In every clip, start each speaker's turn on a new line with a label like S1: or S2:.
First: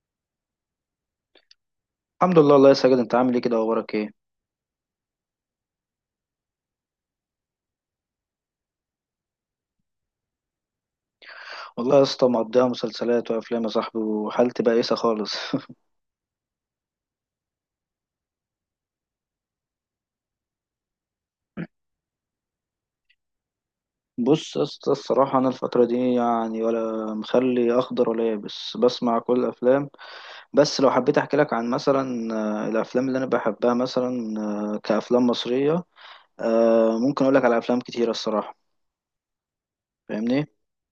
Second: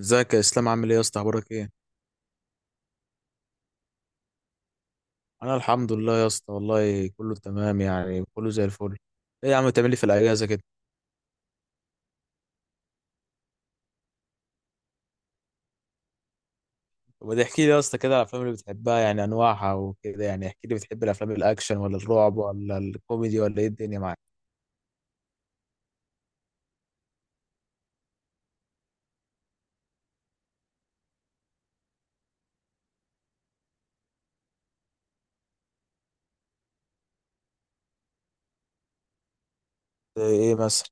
S1: ازيك يا اسلام، عامل ايه يا اسطى؟ اخبارك ايه؟
S2: الحمد لله. الله يا ساجد، انت عامل ايه كده؟ اخبارك ايه؟
S1: انا الحمد لله يا اسطى والله كله تمام، يعني كله زي الفل. ايه يا عم بتعمل لي في الاجازه كده؟
S2: والله يا اسطى مقضيها مسلسلات وافلام يا صاحبي، وحالتي بائسه خالص.
S1: طب احكي لي يا اسطى كده على الافلام اللي بتحبها، يعني انواعها وكده، يعني احكي لي، بتحب الافلام الاكشن ولا الرعب ولا الكوميدي؟ ولا ايه الدنيا معاك؟
S2: بص يا اسطى، الصراحه انا الفتره دي يعني ولا مخلي اخضر ولا يابس، بسمع كل الافلام. بس لو حبيت احكي لك عن مثلا الافلام اللي انا بحبها مثلا، كافلام مصريه، ممكن اقول لك على افلام كتيره الصراحه.
S1: زي
S2: فاهمني؟
S1: ايه مثلا؟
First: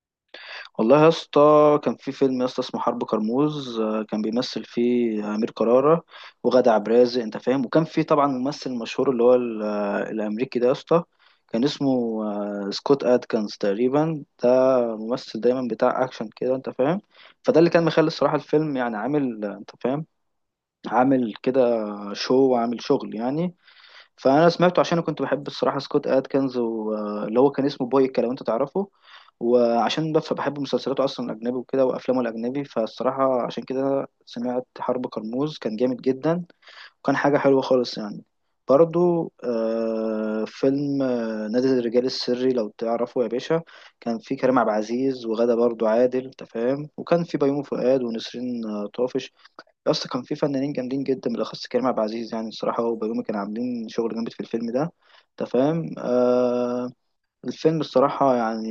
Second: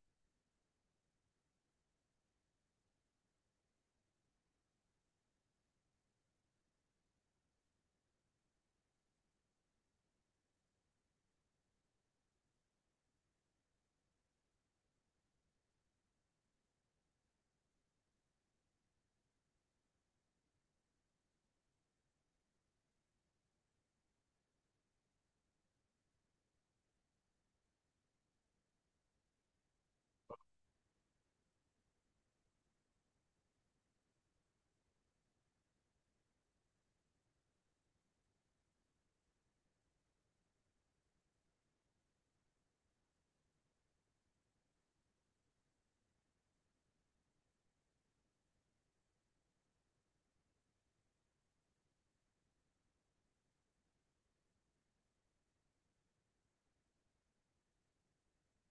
S2: والله يا اسطى، كان في فيلم يا اسطى اسمه حرب كرموز. كان بيمثل فيه أمير كرارة وغادة عبد الرازق، أنت فاهم. وكان في طبعا ممثل مشهور اللي هو الأمريكي ده يا اسطى. كان اسمه سكوت أدكنز تقريبا ده. ممثل دايما بتاع أكشن كده، أنت فاهم. فده اللي كان مخلي الصراحة الفيلم يعني عامل، أنت فاهم، عامل كده، شو وعامل شغل يعني. فانا سمعته عشان كنت بحب الصراحه سكوت ادكنز، واللي هو كان اسمه بويكا لو انت تعرفه. وعشان بحب مسلسلاته اصلا الاجنبي وكده وافلامه الاجنبي، فالصراحه عشان كده سمعت حرب كرموز، كان جامد جدا. وكان حاجه حلوه خالص يعني. برضو فيلم نادي الرجال السري لو تعرفه يا باشا. كان فيه كريم عبد العزيز، وغادة برضو عادل، انت فاهم. وكان فيه بيومي فؤاد ونسرين طافش. يا اسطى كان في فنانين جامدين جدا، بالاخص كريم عبد العزيز، يعني الصراحه هو وبيومي كانوا عاملين شغل جامد في الفيلم ده، انت فاهم. آه، الفيلم الصراحه يعني،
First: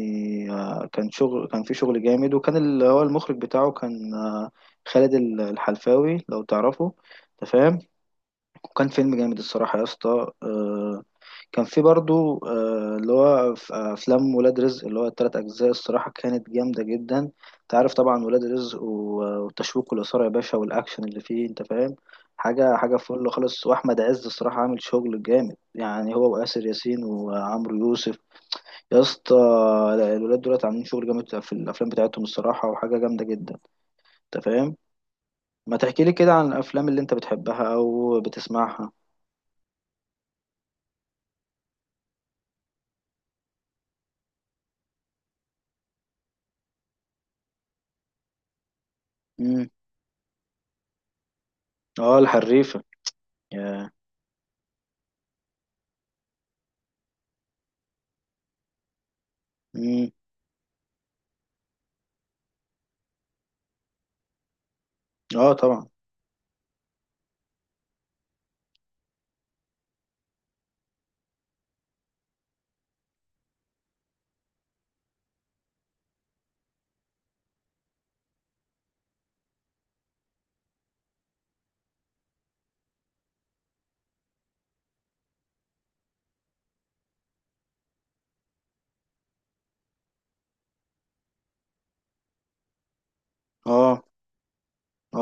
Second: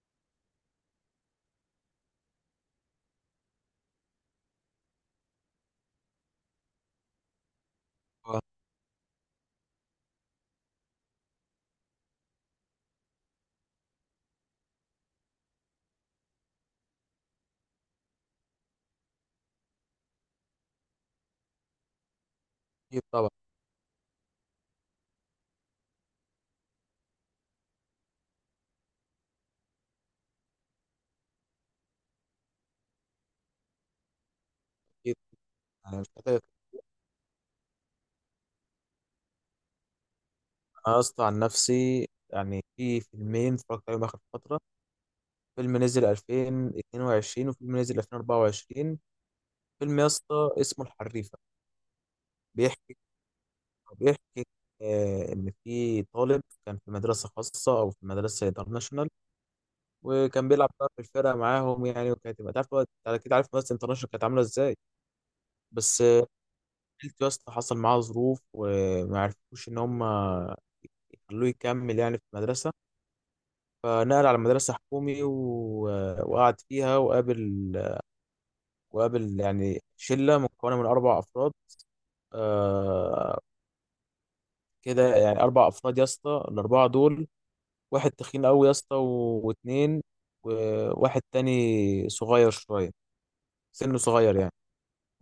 S2: آه، كان شغل، كان في شغل جامد. وكان اللي هو المخرج بتاعه كان، آه، خالد الحلفاوي لو تعرفه، انت فاهم.
S1: اه،
S2: وكان فيلم جامد الصراحه يا اسطى، آه. كان في برضو آه، اللي هو ف- آه، افلام ولاد رزق، اللي هو التلات اجزاء الصراحه، كانت جامده جدا. انت عارف طبعا ولاد رزق، والتشويق والاثاره يا باشا، والاكشن اللي فيه، انت فاهم. حاجه حاجه
S1: اكيد طبعا.
S2: فل خالص. واحمد عز الصراحه عامل شغل جامد، يعني هو واسر ياسين وعمرو يوسف يا اسطى. لا، الولاد دولت عاملين شغل جامد في الافلام بتاعتهم الصراحه، وحاجه جامده جدا، انت فاهم.
S1: اكيد.
S2: ما تحكي
S1: مش
S2: لي كده
S1: محتاج أتكلم.
S2: عن الافلام اللي انت بتحبها او بتسمعها؟
S1: انا يا اسطى عن نفسي يعني في فيلمين اتفرجت عليهم اخر فتره. فيلم نزل 2022 وفيلم نزل 2024.
S2: امم.
S1: فيلم يا اسطى اسمه الحريفه.
S2: اه، الحريفه.
S1: بيحكي
S2: يا.
S1: بيحكي إن في طالب كان في مدرسة خاصة أو في مدرسة انترناشونال،
S2: امم.
S1: وكان بيلعب بقى في الفرقة معاهم يعني، وكانت تبقى تعرف بقى، أنت أكيد عارف مدرسة انترناشونال كانت عاملة إزاي.
S2: اه، طبعا.
S1: بس آه، عيلته يا اسطى حصل معاها ظروف، وما عرفوش إن هم يخلوه يكمل يعني في المدرسة، فنقل على مدرسة حكومي. و... وقعد فيها وقابل يعني شلة مكونة من أربع أفراد. آه كده يعني أربع أفراد يا اسطى، الأربعة دول واحد تخين قوي يا اسطى، واتنين، وواحد تاني صغير شويه، سنه
S2: اه.
S1: صغير يعني.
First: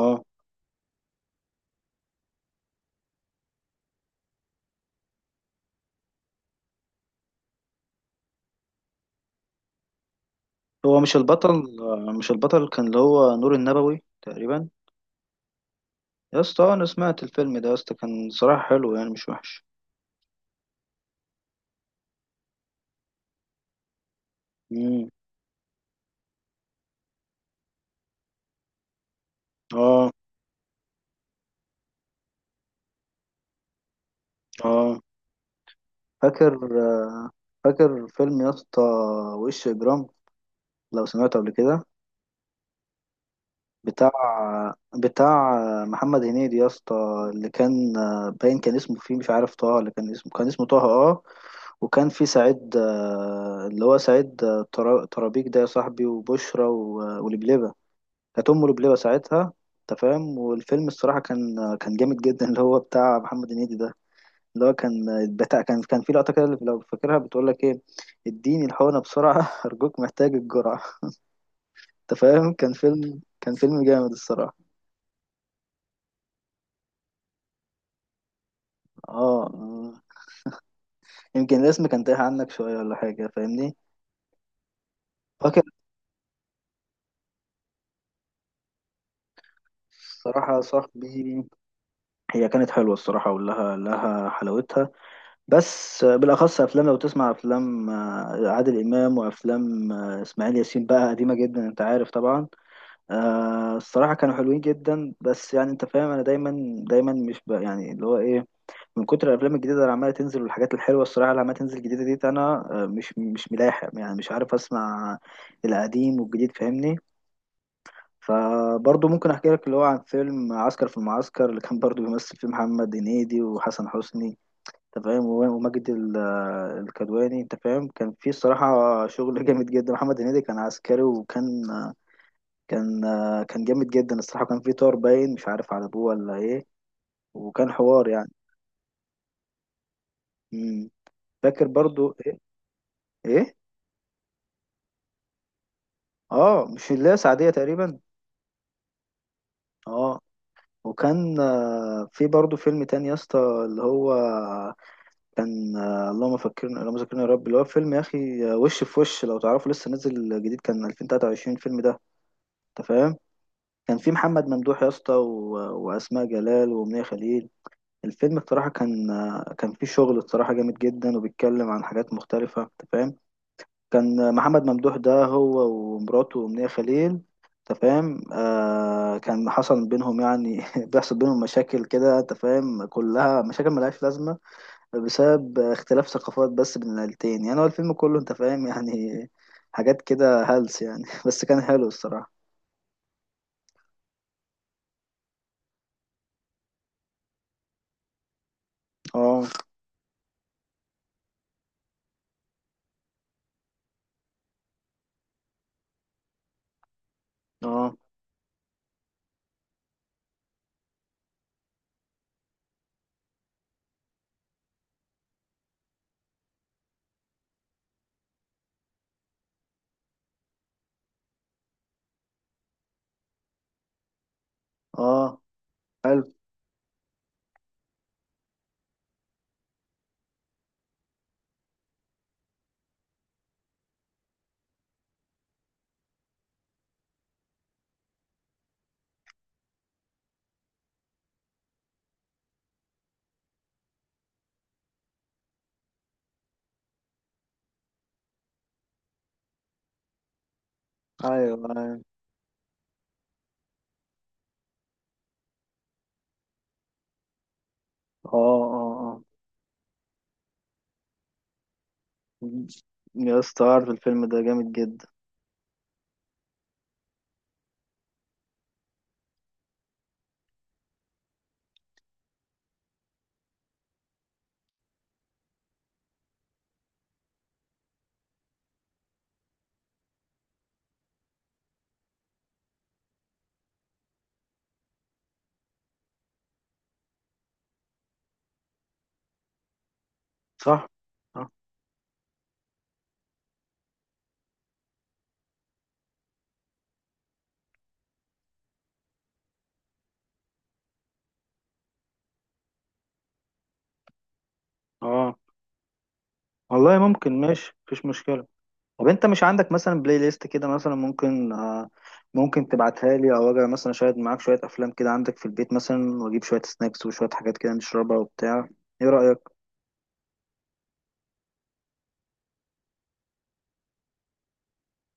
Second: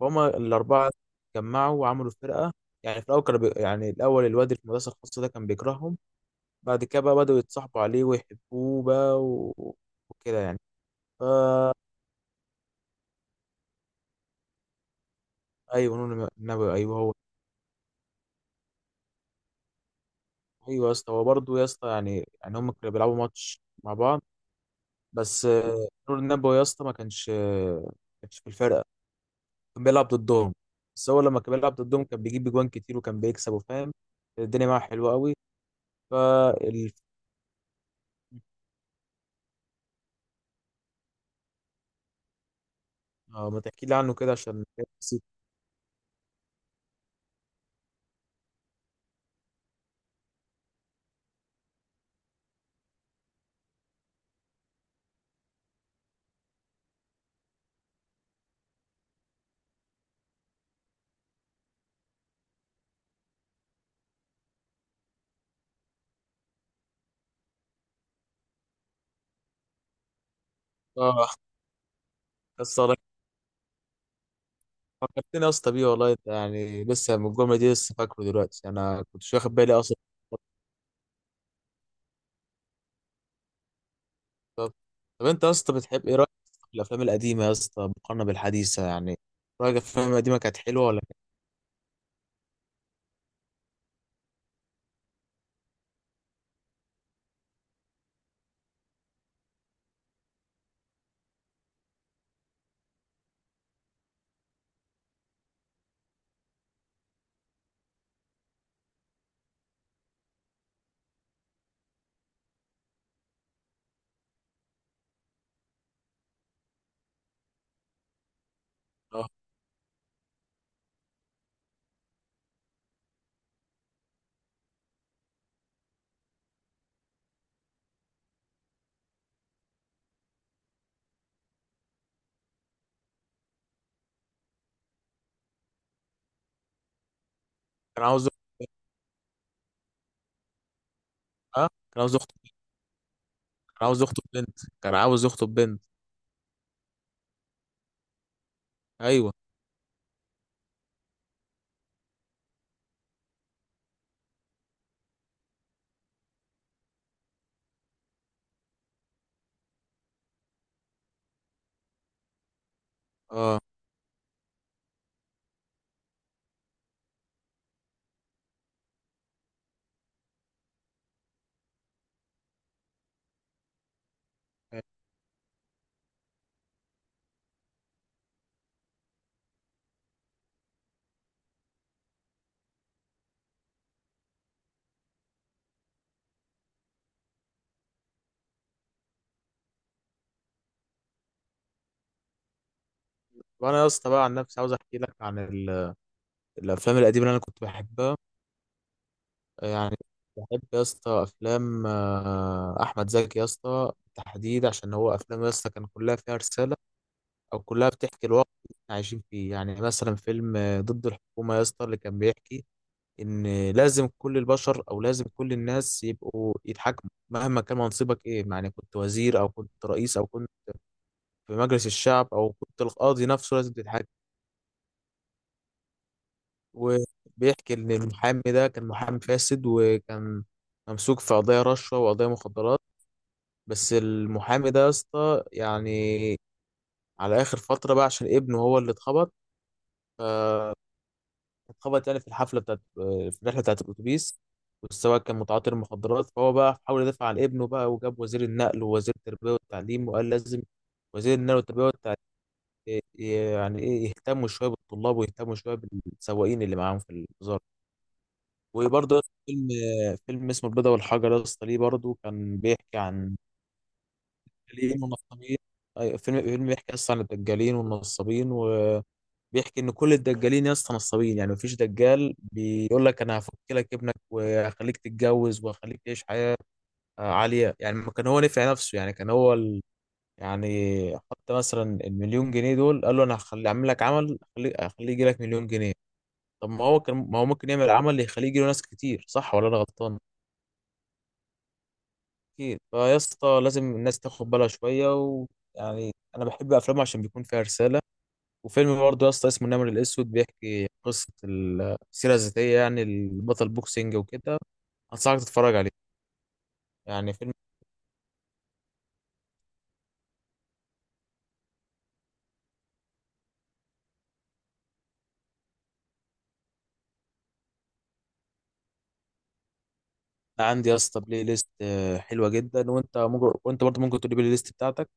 S1: فهم الاربعه اتجمعوا وعملوا فرقه. يعني في الاول يعني الاول الواد اللي في المدرسه الخاصه ده كان بيكرههم، بعد كده بقى بداوا يتصاحبوا عليه ويحبوه بقى، و... وكده يعني.
S2: هو مش البطل؟ مش البطل كان اللي هو نور النبوي تقريبا.
S1: ايوه نون
S2: يا اسطى،
S1: النبي،
S2: انا
S1: ايوه هو.
S2: سمعت الفيلم ده يا اسطى، كان صراحة حلو يعني، مش وحش.
S1: ايوه يا اسطى، هو برضه يا اسطى يعني هم كانوا بيلعبوا ماتش مع بعض.
S2: امم.
S1: بس آه، نور النبوي يا اسطى ما كانش في الفرقه، كان بيلعب
S2: اه.
S1: ضدهم. بس هو لما كان بيلعب ضدهم كان بيجيب اجوان كتير، وكان بيكسب وفاهم الدنيا معاه
S2: اه.
S1: حلوه قوي.
S2: فاكر،
S1: فال
S2: فاكر فيلم يا اسطى، وش اجرام، لو سمعته قبل كده.
S1: اه، ما تحكي لي
S2: بتاع
S1: عنه كده عشان نسيت.
S2: بتاع محمد هنيدي يا اسطى، اللي كان باين كان اسمه فيه، مش عارف طه، اللي كان اسمه، كان اسمه طه، اه. وكان في سعيد، اللي هو سعيد، ترابيك ده يا صاحبي، وبشرى ولبلبة. كانت له بلبة ساعتها، انت فاهم. والفيلم الصراحه كان كان جامد جدا، اللي هو بتاع محمد هنيدي ده. اللي هو كان بتاع، كان، كان في لقطه كده لو فاكرها، بتقول لك ايه؟ اديني الحقنه بسرعه ارجوك محتاج الجرعه.
S1: اه
S2: انت فاهم، كان
S1: بس والله
S2: فيلم، كان فيلم جامد الصراحه.
S1: فكرتني يا اسطى بيه، والله انت يعني لسه من الجمله دي لسه فاكره دلوقتي، انا
S2: اه،
S1: كنتش واخد بالي
S2: آه.
S1: اصلا.
S2: يمكن الاسم كان تايه عنك شويه ولا حاجه، فاهمني.
S1: طب طب انت يا
S2: فاكر.
S1: اسطى بتحب ايه؟ رايك في الافلام القديمه يا اسطى مقارنه بالحديثه يعني؟ رايك الافلام القديمه
S2: الصراحه
S1: كانت
S2: يا
S1: حلوه ولا كانت؟
S2: صاحبي، هي كانت حلوه الصراحه، ولها حلاوتها. بس بالاخص افلام، لو تسمع افلام عادل امام، وافلام اسماعيل ياسين بقى، قديمه جدا، انت عارف طبعا. الصراحه كانوا حلوين جدا، بس يعني انت فاهم. انا دايما مش بقى يعني اللي هو ايه، من كتر الافلام الجديده اللي عماله تنزل، والحاجات الحلوه الصراحه اللي عماله تنزل جديده دي، انا، مش ملاحق يعني، مش عارف اسمع القديم والجديد، فاهمني. فبرضه
S1: اه،
S2: ممكن احكي لك اللي هو عن فيلم عسكر في المعسكر، اللي كان برضه بيمثل فيه محمد هنيدي وحسن حسني، انت فاهم، وماجد الكدواني، انت فاهم. كان في الصراحه شغل جامد جدا. محمد هنيدي كان عسكري، وكان كان كان جامد جدا الصراحه. كان في طار باين مش عارف على ابوه ولا ايه، وكان
S1: كان
S2: حوار
S1: عاوز.
S2: يعني. امم. فاكر
S1: اه، كان
S2: برضو
S1: عاوز يخطب،
S2: ايه؟ ايه.
S1: كان عاوز يخطب بنت، كان عاوز يخطب بنت.
S2: اه، مش اللي هي سعديه تقريبا؟
S1: ايوه،
S2: اه. وكان في برضو فيلم تاني يا اسطى، اللي هو كان، اللهم فكرنا اللهم ذكرنا يا رب، اللي هو فيلم يا اخي، وش في وش، لو تعرفه لسه نازل جديد، كان 2023 الفيلم ده، انت فاهم.
S1: اه.
S2: كان في محمد ممدوح يا اسطى واسماء جلال وامنيه خليل. الفيلم بصراحه كان، كان فيه شغل بصراحه جامد جدا، وبيتكلم عن حاجات مختلفه، انت فاهم. كان محمد ممدوح ده هو ومراته وامنيه خليل، انت فاهم. آه، كان حصل بينهم يعني بيحصل بينهم مشاكل كده، انت فاهم، كلها مشاكل ملهاش لازمه، بسبب اختلاف ثقافات بس بين العيلتين، يعني هو الفيلم كله، انت فاهم، يعني حاجات كده هلس يعني، بس كان حلو الصراحه.
S1: وانا يا اسطى بقى عن نفسي عاوز احكي لك عن الافلام القديمه اللي انا كنت بحبها
S2: اه،
S1: يعني. بحب يا اسطى افلام احمد زكي يا اسطى بالتحديد، عشان هو افلام يا اسطى كان كلها فيها رساله، او كلها
S2: اه،
S1: بتحكي الواقع اللي احنا عايشين فيه. يعني مثلا فيلم ضد الحكومه يا اسطى، اللي كان بيحكي ان لازم كل البشر، او لازم كل الناس يبقوا يتحكموا مهما كان منصبك ايه، يعني كنت وزير او كنت رئيس او كنت في مجلس الشعب او كنت القاضي نفسه، لازم تتحكم.
S2: اه، حلو.
S1: وبيحكي ان المحامي ده كان محامي فاسد، وكان ممسوك في قضايا رشوه وقضايا مخدرات. بس المحامي ده يا اسطى يعني على اخر فتره بقى، عشان ابنه هو اللي اتخبط. آه، اتخبط يعني في الحفله بتاعت في الرحله بتاعت الاتوبيس، والسواق كان متعاطي المخدرات، فهو بقى حاول يدافع عن ابنه بقى، وجاب وزير النقل ووزير التربيه والتعليم، وقال لازم وزير
S2: ايوه،
S1: النقل والتربيه
S2: ايوه،
S1: والتعليم يعني ايه يهتموا شويه بالطلاب ويهتموا شويه بالسواقين اللي معاهم في الوزاره.
S2: اه، اه،
S1: وبرضه يا
S2: اه.
S1: اسطى فيلم اسمه البيضة والحجر يا اسطى، ليه برضه؟ كان بيحكي عن
S2: يا اسطى عارف الفيلم ده جامد
S1: الدجالين
S2: جدا.
S1: والنصابين. أيوة، فيلم بيحكي اصلا عن الدجالين والنصابين، وبيحكي ان كل الدجالين يا اسطى نصابين، يعني مفيش دجال بيقول لك انا هفك لك ابنك وهخليك تتجوز وهخليك تعيش حياة عالية. يعني ما كان هو نفع نفسه، يعني كان هو ال... يعني حط مثلا المليون جنيه دول، قال له انا هخلي اعمل لك عمل هخليه هخليه يجي لك مليون جنيه. طب ما هو ممكن يعمل عمل يخليه يجي له ناس كتير، صح ولا انا غلطان؟
S2: صح، اه،
S1: اكيد. فيا اسطى لازم الناس تاخد بالها شويه، ويعني انا بحب افلامه عشان بيكون فيها رساله. وفيلم برضه يا اسطى اسمه النمر الاسود، بيحكي قصه السيره الذاتيه، يعني البطل بوكسينج وكده.
S2: آه.
S1: انصحك تتفرج عليه.
S2: والله
S1: يعني
S2: ممكن،
S1: فيلم.
S2: ماشي، مفيش مشكلة. طب انت مش عندك مثلا بلاي ليست كده؟ مثلا ممكن تبعتها لي، او اجي مثلا شاهد معاك شوية افلام كده عندك في البيت مثلا، واجيب شوية سناكس وشوية حاجات كده نشربها وبتاع، ايه رأيك؟
S1: عندي يا اسطى بلاي ليست حلوه جدا، وانت ممكن، وانت برضه ممكن تقول لي بلاي ليست بتاعتك.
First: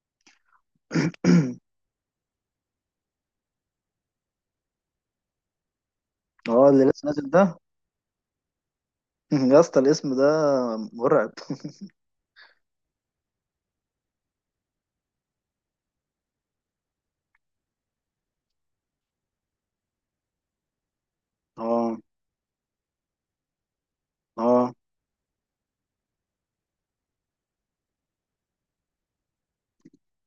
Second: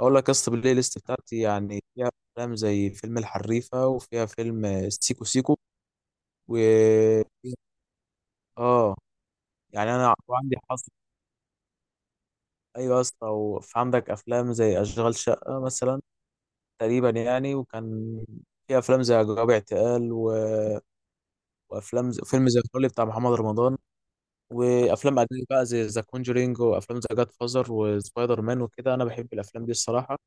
S1: اقول لك يا اسطى البلاي ليست بتاعتي يعني فيها افلام زي فيلم الحريفه، وفيها فيلم سيكو سيكو، و
S2: اه، اللي لسه نازل ده.
S1: اه.
S2: يا اسطى
S1: يعني
S2: الاسم
S1: انا
S2: ده
S1: عندي حظ.
S2: مرعب.
S1: ايوه يا اسطى، وفي عندك افلام زي اشغال شقه مثلا، تقريبا يعني. وكان في افلام زي جواب اعتقال
S2: اه،
S1: وافلام زي فيلم زي الفل بتاع محمد رمضان،
S2: اه.
S1: وافلام اجنبي بقى زي ذا كونجرينج، وافلام زي جاد فازر وسبايدر مان وكده. انا بحب الافلام دي الصراحه.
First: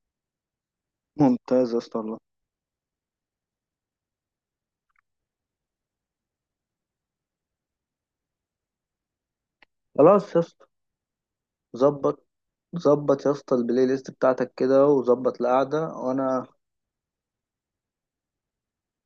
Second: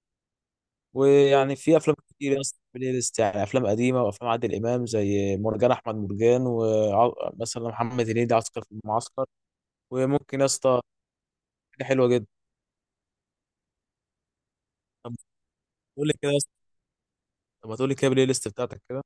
S1: ويعني
S2: ممتاز يا
S1: في افلام
S2: اسطى والله.
S1: كتير يا اسطى في البلاي ليست، يعني افلام قديمه، وافلام عادل امام زي مرجان احمد مرجان، ومثلا محمد هنيدي عسكر في المعسكر.
S2: خلاص يا
S1: وممكن يا
S2: اسطى.
S1: اسطى، حاجه حلوه
S2: ظبط،
S1: جدا.
S2: ظبط يا اسطى البلاي ليست بتاعتك كده،
S1: طب
S2: وظبط القعده،
S1: قول لي كده يا
S2: وانا.
S1: اسطى، طب ما تقول لي كده البلاي ليست بتاعتك كده.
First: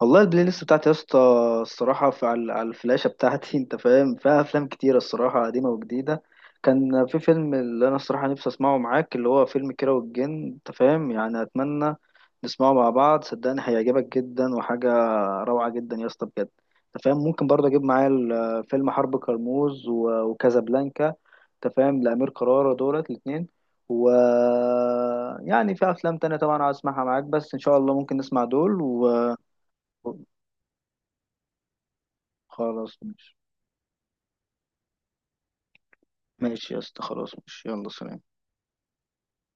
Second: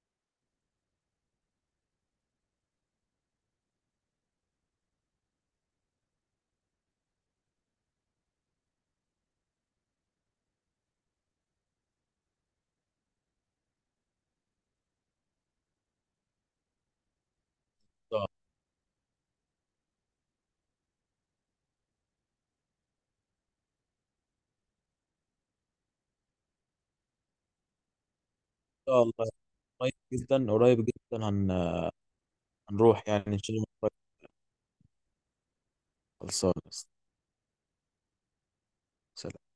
S2: والله البلاي ليست بتاعتي يا اسطى، الصراحة في، على الفلاشة بتاعتي، انت فاهم، فيها أفلام كتيرة الصراحة، قديمة وجديدة. كان في فيلم اللي أنا الصراحة نفسي أسمعه معاك، اللي هو فيلم كيرة والجن، انت فاهم، يعني أتمنى نسمعه مع بعض، صدقني هيعجبك جدا، وحاجة روعة جدا يا اسطى، بجد، انت فاهم. ممكن برضه أجيب معايا فيلم حرب كرموز وكازابلانكا، انت فاهم، لأمير كرارة دولت الاتنين. و يعني في أفلام تانية طبعا عايز أسمعها معاك، بس إن شاء الله ممكن نسمع دول
S1: شاء الله، قريب جدا هن...
S2: خلاص
S1: هنروح يعني
S2: ماشي.
S1: ان شاء الله قريب. خلصان.
S2: ماشي يا اسطى، خلاص، ماشي، يلا سلام
S1: سلام.